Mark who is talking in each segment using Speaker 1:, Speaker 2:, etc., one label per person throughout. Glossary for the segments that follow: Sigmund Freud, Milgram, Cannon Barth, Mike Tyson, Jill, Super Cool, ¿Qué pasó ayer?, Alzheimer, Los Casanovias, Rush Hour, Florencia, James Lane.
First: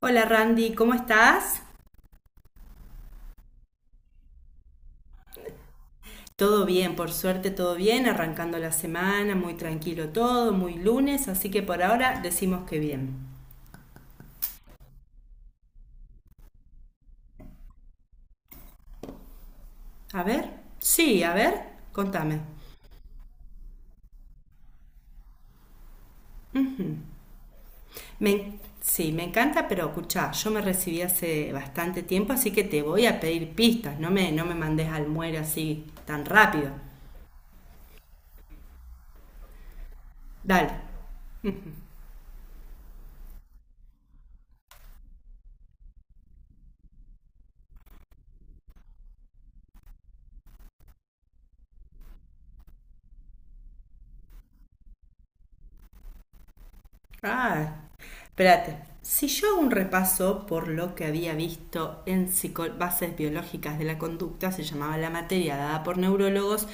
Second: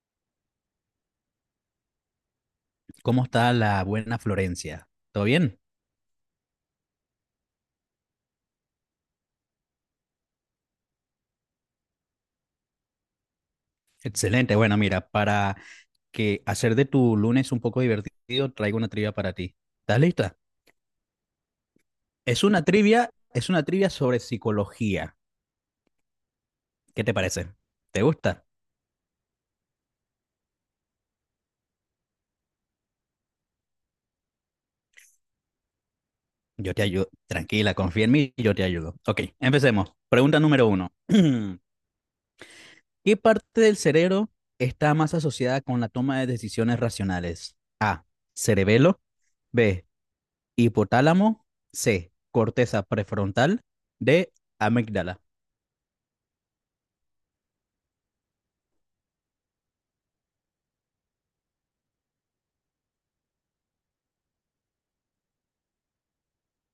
Speaker 1: Hola Randy, ¿cómo estás?
Speaker 2: ¿Cómo está la buena Florencia? ¿Todo bien?
Speaker 1: Todo bien, por suerte todo bien, arrancando la semana, muy tranquilo todo, muy lunes, así que por ahora decimos que bien.
Speaker 2: Excelente. Bueno, mira, para que hacer de tu lunes un poco divertido, traigo una trivia para ti. ¿Estás
Speaker 1: A
Speaker 2: lista?
Speaker 1: ver, sí, a ver, contame.
Speaker 2: Es una trivia sobre psicología. ¿Qué te parece? ¿Te gusta?
Speaker 1: Sí, me encanta, pero escuchá, yo me recibí hace bastante tiempo, así que te voy a pedir pistas, no me mandes al muere así tan rápido.
Speaker 2: Yo te ayudo. Tranquila, confía en mí, y yo te ayudo. Ok, empecemos. Pregunta número
Speaker 1: Dale.
Speaker 2: uno. ¿Qué parte del cerebro está más asociada con la toma de decisiones racionales? A. Cerebelo. B. Hipotálamo. C. Corteza prefrontal. D. Amígdala.
Speaker 1: Ah, Espérate. Si yo hago un repaso por lo que había visto en bases biológicas de la conducta, se llamaba la materia dada por neurólogos,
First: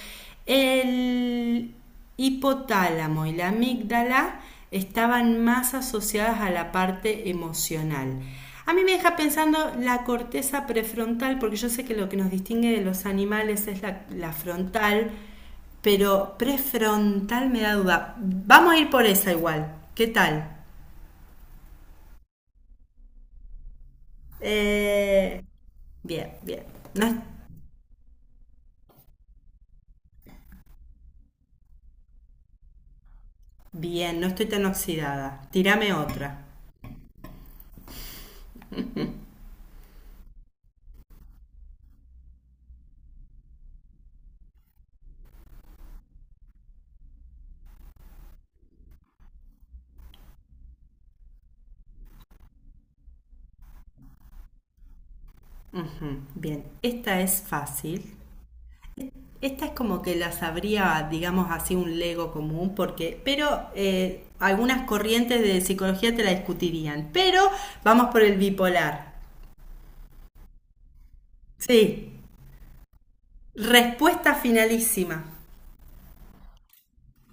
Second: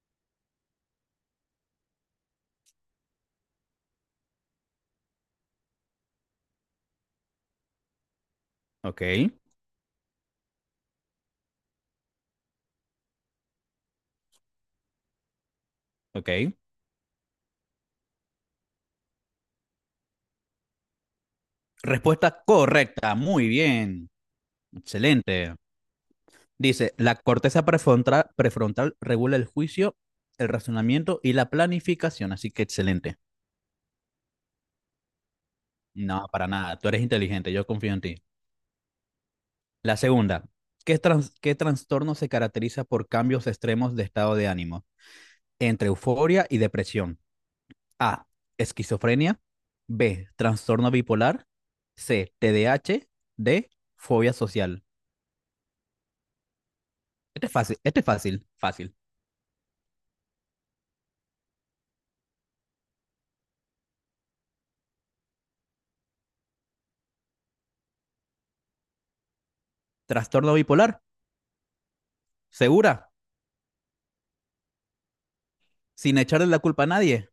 Speaker 1: el hipotálamo y la amígdala estaban más asociadas a la parte emocional. A mí me
Speaker 2: Ok,
Speaker 1: deja pensando la corteza prefrontal, porque yo sé que lo que nos distingue de los animales es la frontal, pero
Speaker 2: ok.
Speaker 1: prefrontal me da duda. Vamos a ir por esa igual. ¿Qué tal?
Speaker 2: Respuesta correcta. Muy bien.
Speaker 1: Eh,
Speaker 2: Excelente.
Speaker 1: bien, bien.
Speaker 2: Dice,
Speaker 1: No es-
Speaker 2: la corteza prefrontal, prefrontal regula el juicio, el razonamiento y la planificación. Así que excelente.
Speaker 1: Bien, no estoy tan oxidada. Tírame
Speaker 2: No,
Speaker 1: otra.
Speaker 2: para nada. Tú eres inteligente. Yo confío en ti. La segunda. ¿Qué trastorno se caracteriza por cambios extremos de estado de ánimo entre euforia y depresión? A. Esquizofrenia. B. Trastorno bipolar. C. TDAH. D. A H. D, Fobia social.
Speaker 1: Ujú, bien, esta es
Speaker 2: Este es
Speaker 1: fácil.
Speaker 2: fácil, fácil.
Speaker 1: Esta es como que la sabría, digamos así, un lego común, porque, pero algunas corrientes de psicología te la discutirían. Pero vamos por el bipolar.
Speaker 2: Trastorno bipolar.
Speaker 1: Sí,
Speaker 2: Segura.
Speaker 1: respuesta finalísima.
Speaker 2: Sin echarle la culpa a nadie.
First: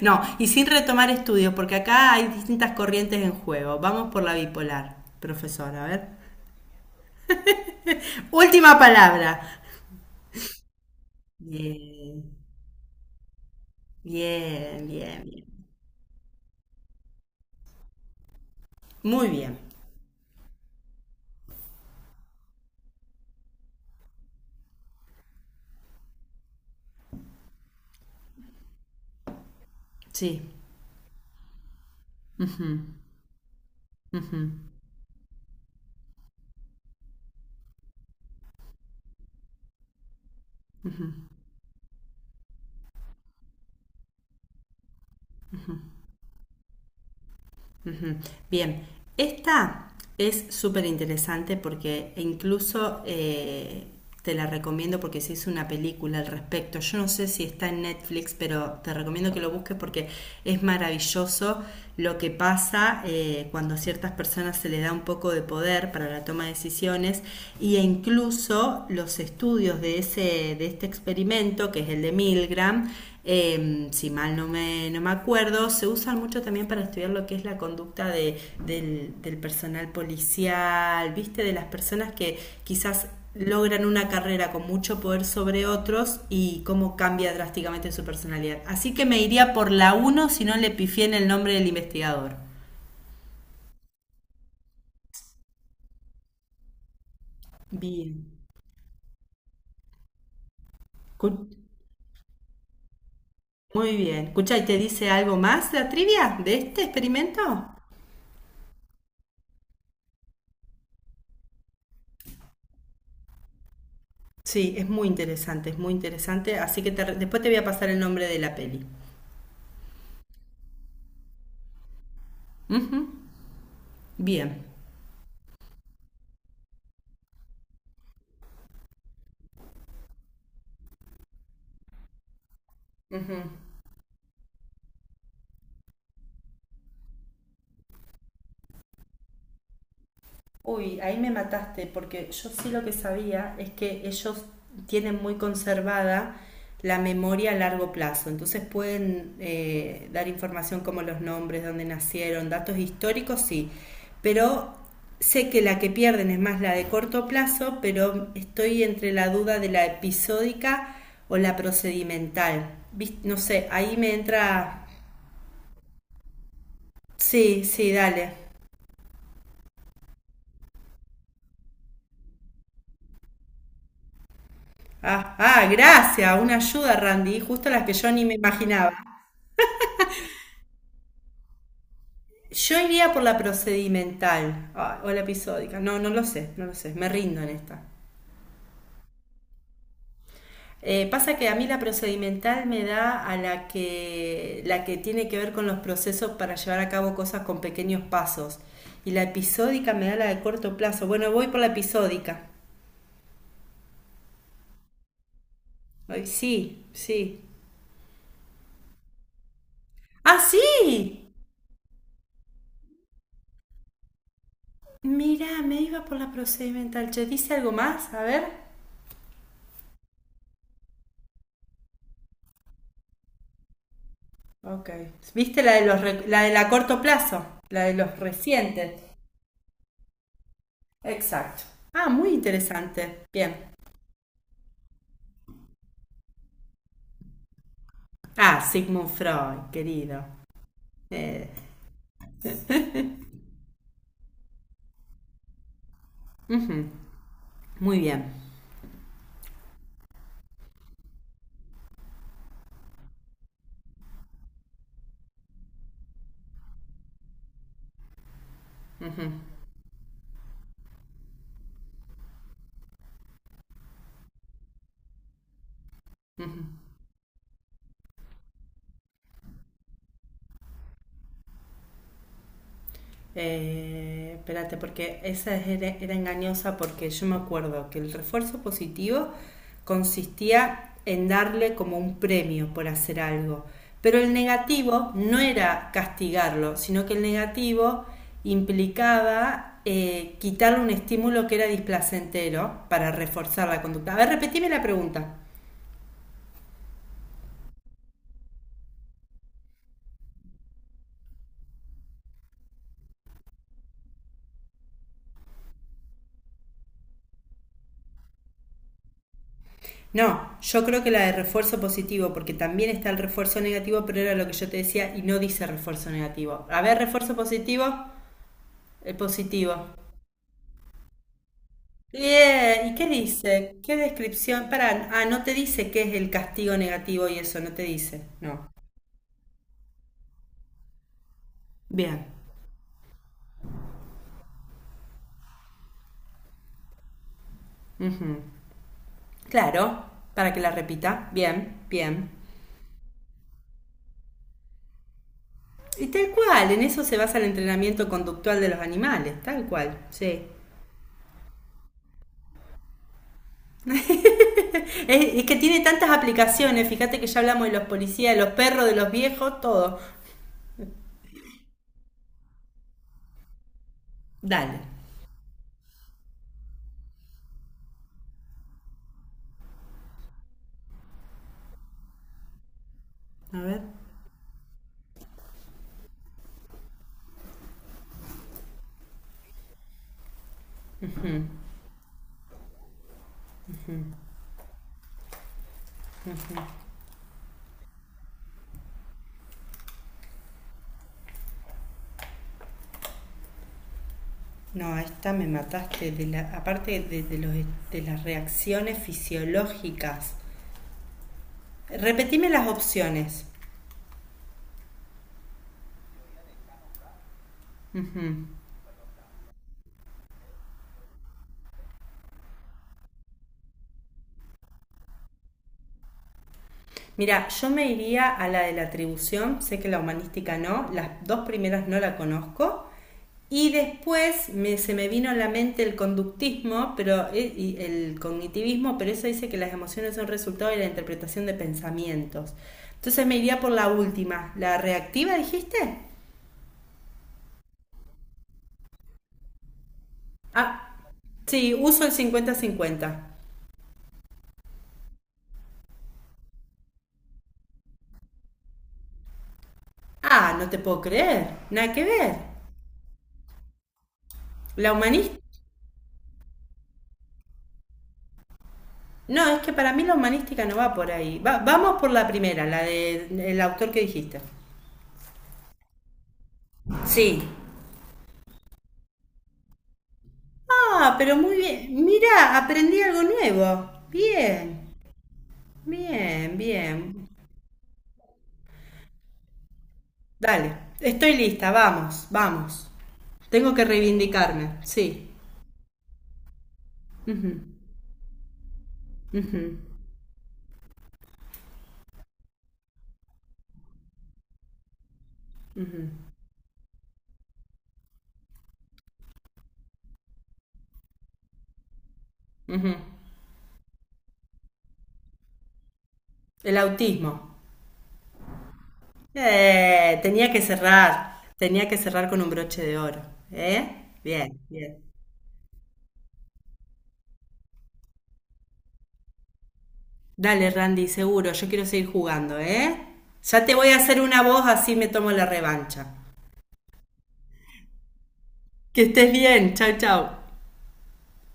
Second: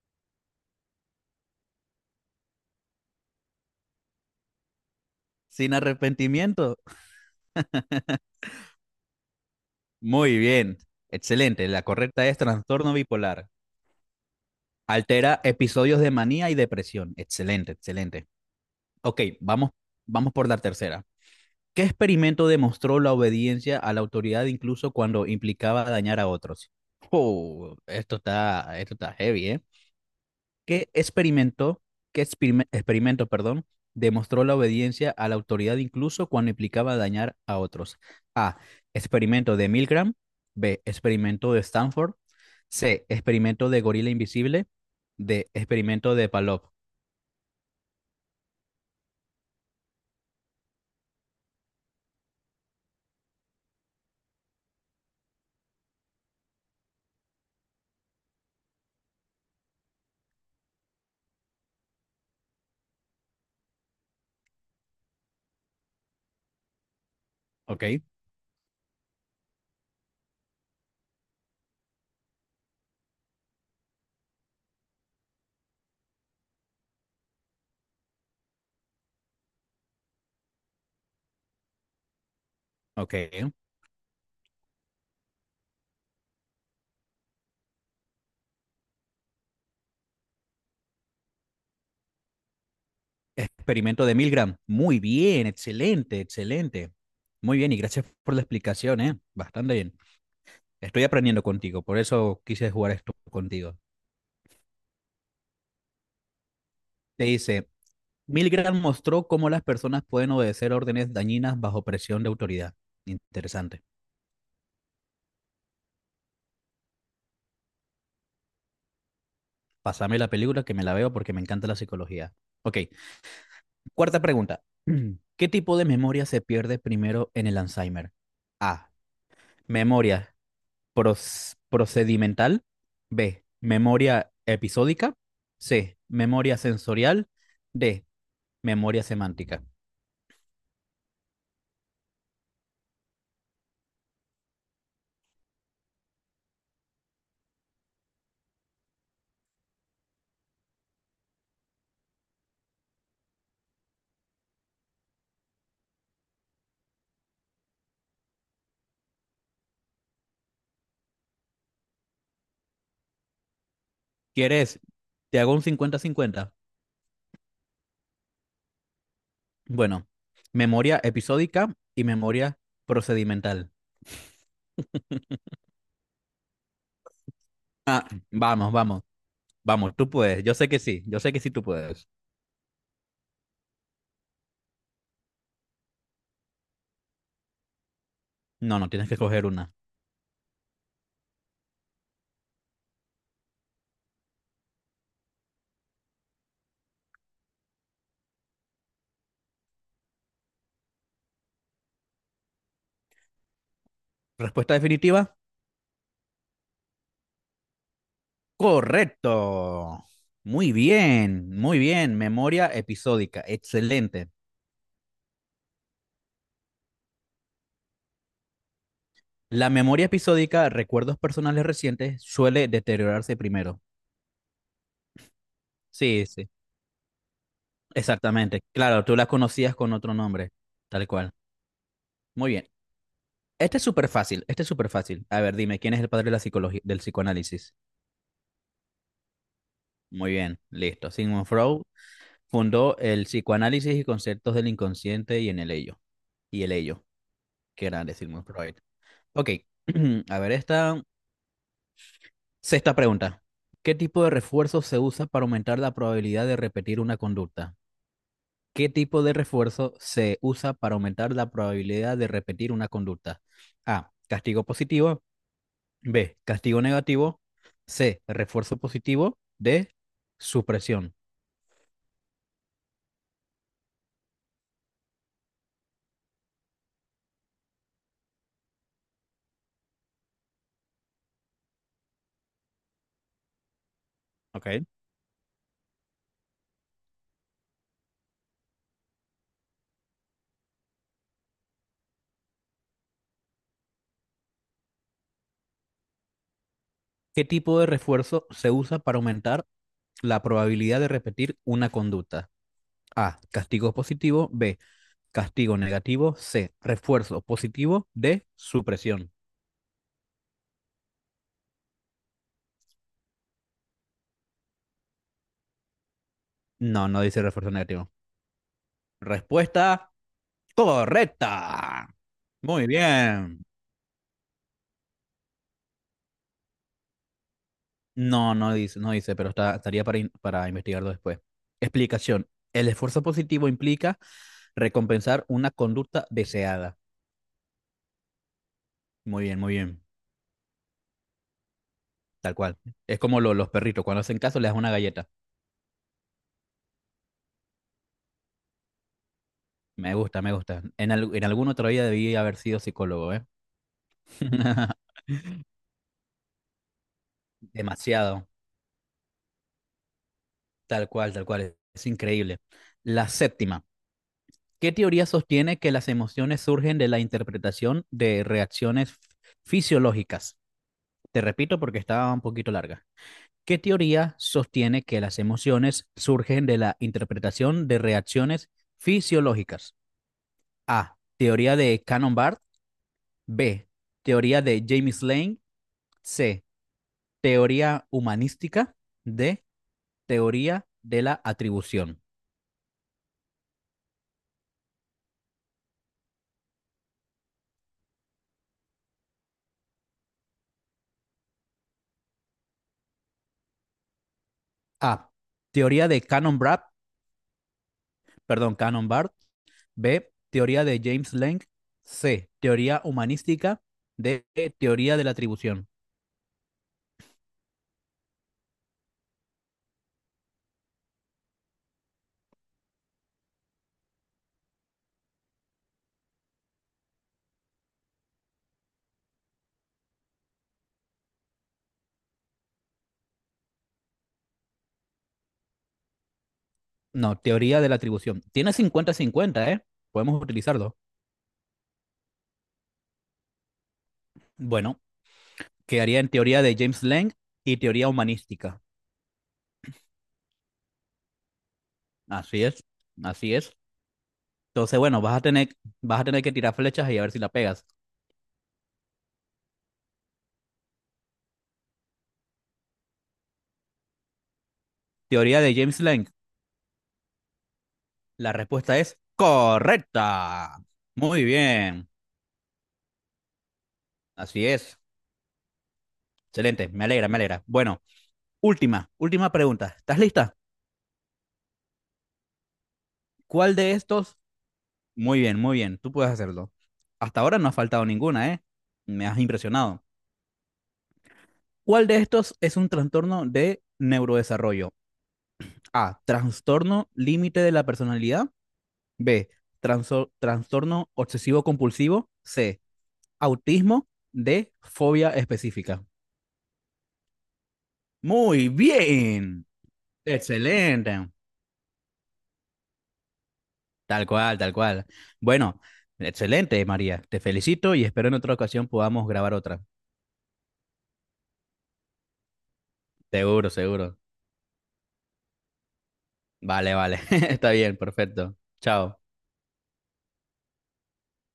Speaker 1: No, y sin retomar estudios, porque acá hay distintas corrientes en juego. Vamos por la bipolar,
Speaker 2: Sin
Speaker 1: profesor, a ver.
Speaker 2: arrepentimiento.
Speaker 1: Última palabra.
Speaker 2: Muy bien. Excelente. La
Speaker 1: Bien,
Speaker 2: correcta es trastorno bipolar.
Speaker 1: bien, bien,
Speaker 2: Altera
Speaker 1: bien.
Speaker 2: episodios de manía y depresión. Excelente, excelente. Ok,
Speaker 1: Muy bien,
Speaker 2: vamos por la tercera. ¿Qué experimento demostró la obediencia a la autoridad incluso cuando implicaba dañar a otros? Oh, esto está heavy, ¿eh?
Speaker 1: sí.
Speaker 2: ¿Qué experimento, qué experime- Experimento, perdón,
Speaker 1: Ujú.
Speaker 2: demostró la obediencia a la autoridad incluso cuando implicaba dañar a otros? A. Experimento de Milgram. B. Experimento de Stanford. C. Experimento de Gorila Invisible. D. Experimento de Palop.
Speaker 1: Ujú. Bien, esta es súper interesante porque incluso te la recomiendo porque se hizo una película al respecto. Yo no sé si está en Netflix, pero te recomiendo que lo busques porque es maravilloso lo que pasa cuando a ciertas personas se le da un poco de poder para la toma de decisiones y e
Speaker 2: Ok,
Speaker 1: incluso los estudios de, ese, de este experimento, que es el de Milgram, si mal no me acuerdo, se usan mucho también para estudiar lo que es la conducta de, del personal policial, ¿viste? De las personas que quizás
Speaker 2: ok.
Speaker 1: logran una carrera con mucho poder sobre otros y cómo cambia drásticamente su personalidad. Así que me iría por la uno si no le pifié en el nombre del investigador.
Speaker 2: Experimento de Milgram. Muy bien, excelente, excelente. Muy bien, y gracias
Speaker 1: Bien.
Speaker 2: por la explicación, ¿eh? Bastante bien. Estoy aprendiendo
Speaker 1: Cu-
Speaker 2: contigo, por eso quise jugar esto contigo.
Speaker 1: Muy bien. Escucha, ¿y te dice algo más la trivia de este
Speaker 2: Te dice,
Speaker 1: experimento?
Speaker 2: Milgram mostró cómo las personas pueden obedecer órdenes dañinas bajo presión de autoridad. Interesante.
Speaker 1: Sí, es muy interesante, es muy interesante. Así que después te voy a pasar el nombre de la peli.
Speaker 2: Pásame la película que me la veo porque me encanta la psicología. Ok,
Speaker 1: Ujú,
Speaker 2: cuarta
Speaker 1: bien.
Speaker 2: pregunta. ¿Qué tipo de memoria se pierde primero en el Alzheimer? A. Memoria procedimental.
Speaker 1: Ujú.
Speaker 2: B. Memoria episódica. C. Memoria sensorial. D. Memoria semántica.
Speaker 1: Uy, ahí me mataste, porque yo sí lo que sabía es que ellos tienen muy conservada la memoria a largo plazo, entonces pueden dar información como los nombres, dónde nacieron, datos históricos, sí, pero sé que la que pierden es más la de corto plazo, pero estoy entre la duda de la episódica o la procedimental. No sé, ahí me entra...
Speaker 2: ¿Quieres? Te hago un 50/50.
Speaker 1: Sí, sí, dale.
Speaker 2: Bueno, memoria episódica y memoria procedimental.
Speaker 1: Ah, ah, gracias, una ayuda, Randy, justo las que yo ni me
Speaker 2: Vamos,
Speaker 1: imaginaba.
Speaker 2: vamos, vamos, tú puedes. Yo sé que sí, tú puedes.
Speaker 1: Yo iría por la procedimental ah, o la episódica, no, no lo sé, no lo sé, me rindo en esta.
Speaker 2: No, no, tienes que coger una.
Speaker 1: Pasa que a mí la procedimental me da a la que tiene que ver con los procesos para llevar a cabo cosas con pequeños pasos. Y la episódica me da la de corto plazo. Bueno, voy por la episódica.
Speaker 2: Respuesta definitiva.
Speaker 1: Ay, sí, sí.
Speaker 2: Correcto.
Speaker 1: ¡Ah,
Speaker 2: Muy
Speaker 1: sí!
Speaker 2: bien, muy bien. Memoria episódica. Excelente.
Speaker 1: Mirá, me iba por la procedimental. Che, ¿dice algo más? A ver.
Speaker 2: La memoria episódica, recuerdos personales recientes, suele deteriorarse primero.
Speaker 1: Ok. ¿Viste la de los
Speaker 2: Sí,
Speaker 1: la
Speaker 2: sí,
Speaker 1: de la corto plazo? La de los
Speaker 2: exactamente.
Speaker 1: recientes.
Speaker 2: Claro, tú la conocías con otro nombre, tal cual.
Speaker 1: Exacto. Ah, muy
Speaker 2: Muy bien.
Speaker 1: interesante. Bien.
Speaker 2: Este es súper fácil, este es súper fácil. A ver, dime, ¿quién es el padre de la psicología, del psicoanálisis?
Speaker 1: Ah, Sigmund Freud, querido.
Speaker 2: Muy bien, listo. Sigmund
Speaker 1: Eh,
Speaker 2: Freud fundó el psicoanálisis y conceptos del inconsciente y en el ello. Y el
Speaker 1: ujú,
Speaker 2: ello, qué
Speaker 1: muy
Speaker 2: grande
Speaker 1: bien.
Speaker 2: Sigmund Freud. Ok, a ver, esta sexta pregunta. ¿Qué tipo de refuerzo se usa para aumentar la probabilidad de repetir una conducta? ¿Qué
Speaker 1: Ujú,
Speaker 2: tipo
Speaker 1: ujú.
Speaker 2: de refuerzo se usa para aumentar la probabilidad de repetir una conducta? A. Castigo positivo. B. Castigo negativo. C. Refuerzo positivo. D. Supresión.
Speaker 1: Espérate, porque esa era engañosa porque yo me acuerdo que el refuerzo positivo consistía en darle como un premio por hacer algo. Pero el
Speaker 2: ¿Ok?
Speaker 1: negativo no era castigarlo, sino que el negativo implicaba quitarle un estímulo que era displacentero para reforzar la conducta. A ver, repetime la pregunta.
Speaker 2: ¿Qué tipo de refuerzo se usa para aumentar la probabilidad de repetir una conducta? A. Castigo positivo. B. Castigo negativo. C. Refuerzo positivo. D. Supresión.
Speaker 1: No, yo creo que la de refuerzo positivo, porque también está el refuerzo negativo, pero era lo que yo te decía y no dice refuerzo negativo. A ver,
Speaker 2: No, no
Speaker 1: refuerzo
Speaker 2: dice refuerzo
Speaker 1: positivo,
Speaker 2: negativo.
Speaker 1: el positivo.
Speaker 2: Respuesta correcta.
Speaker 1: Bien,
Speaker 2: Muy
Speaker 1: ¿y qué
Speaker 2: bien.
Speaker 1: dice? ¿Qué descripción? Para, ah, no te dice qué es el castigo negativo y eso, no te dice.
Speaker 2: No,
Speaker 1: No.
Speaker 2: no dice, no dice, pero está, estaría para, para investigarlo después.
Speaker 1: Bien.
Speaker 2: Explicación. El esfuerzo positivo implica recompensar una conducta deseada.
Speaker 1: Ujú.
Speaker 2: Muy bien, muy bien.
Speaker 1: Claro, para que la repita. Bien, bien.
Speaker 2: Tal cual. Es como los perritos. Cuando hacen caso, les das una galleta.
Speaker 1: Y tal cual, en eso se basa el entrenamiento conductual de los animales, tal cual,
Speaker 2: Me gusta,
Speaker 1: sí.
Speaker 2: me gusta. En alguna otra vida debí haber sido psicólogo, ¿eh?
Speaker 1: Es que tiene tantas aplicaciones. Fíjate que ya hablamos de los policías, de
Speaker 2: Demasiado.
Speaker 1: los perros, de los viejos, todo.
Speaker 2: Tal cual, tal cual. Es increíble. La séptima.
Speaker 1: Dale.
Speaker 2: ¿Qué teoría sostiene que las emociones surgen de la interpretación de reacciones fisiológicas? Te repito porque estaba un poquito larga.
Speaker 1: A
Speaker 2: ¿Qué
Speaker 1: ver.
Speaker 2: teoría sostiene que las emociones surgen de la interpretación de reacciones fisiológicas? A. Teoría de cannon Barth. B. Teoría de James Lane. C. Teoría humanística. D. Teoría de la atribución.
Speaker 1: No, a esta me mataste. De la, aparte de los, de las reacciones fisiológicas. Repetime las opciones.
Speaker 2: A. Teoría de cannon Barth.
Speaker 1: Ujú.
Speaker 2: Perdón, cannon Barth. B. Teoría de James Lane. C. Teoría humanística. D. Teoría de la atribución.
Speaker 1: Mira, yo me iría a la de la atribución, sé que la humanística no, las dos primeras no la conozco, y después se me vino a la mente el conductismo pero, y el cognitivismo, pero eso dice que las emociones son resultado de la interpretación de pensamientos. Entonces me iría por la última, la reactiva, dijiste.
Speaker 2: No, teoría de la atribución. Tiene cincuenta-cincuenta, ¿eh? Podemos
Speaker 1: Ah,
Speaker 2: utilizarlo.
Speaker 1: sí, uso el 50/50.
Speaker 2: Bueno, quedaría en teoría de James Lang y teoría humanística.
Speaker 1: Ah, no te puedo creer, nada que ver.
Speaker 2: Así es, así es.
Speaker 1: La
Speaker 2: Entonces, bueno,
Speaker 1: humanista.
Speaker 2: vas a tener que tirar flechas y a ver si la pegas.
Speaker 1: No, es que para mí la humanística no va por ahí. Vamos por la primera, la del autor que dijiste.
Speaker 2: Teoría de James Lang.
Speaker 1: Sí.
Speaker 2: La respuesta es correcta.
Speaker 1: Ah, pero
Speaker 2: Muy
Speaker 1: muy bien.
Speaker 2: bien.
Speaker 1: Mira, aprendí algo nuevo.
Speaker 2: Así
Speaker 1: Bien.
Speaker 2: es.
Speaker 1: Bien,
Speaker 2: Excelente. Me alegra,
Speaker 1: bien.
Speaker 2: me alegra. Bueno, última, última pregunta. ¿Estás lista?
Speaker 1: Dale, estoy lista, vamos, vamos. Tengo
Speaker 2: ¿Cuál
Speaker 1: que
Speaker 2: de estos?
Speaker 1: reivindicarme, sí.
Speaker 2: Muy bien, muy bien. Tú puedes hacerlo. Hasta ahora
Speaker 1: Ujú,
Speaker 2: no ha faltado ninguna, ¿eh? Me has
Speaker 1: ujú,
Speaker 2: impresionado. ¿Cuál de estos es un trastorno de neurodesarrollo? A. Trastorno límite de la personalidad. B. Trastorno obsesivo compulsivo. C.
Speaker 1: ujú.
Speaker 2: Autismo. D. Fobia específica.
Speaker 1: El autismo.
Speaker 2: Muy bien. Excelente.
Speaker 1: Tenía que cerrar con un broche de oro, ¿eh?
Speaker 2: Tal
Speaker 1: Bien,
Speaker 2: cual, tal
Speaker 1: bien.
Speaker 2: cual. Bueno, excelente, María. Te felicito y espero en otra ocasión podamos grabar otra.
Speaker 1: Dale, Randy, seguro, yo quiero seguir jugando, ¿eh? Ya
Speaker 2: Seguro,
Speaker 1: te voy a
Speaker 2: seguro.
Speaker 1: hacer una voz, así me tomo la revancha.
Speaker 2: Vale, vale. Está bien, perfecto.
Speaker 1: Que
Speaker 2: Chao.
Speaker 1: estés bien, chau, chau.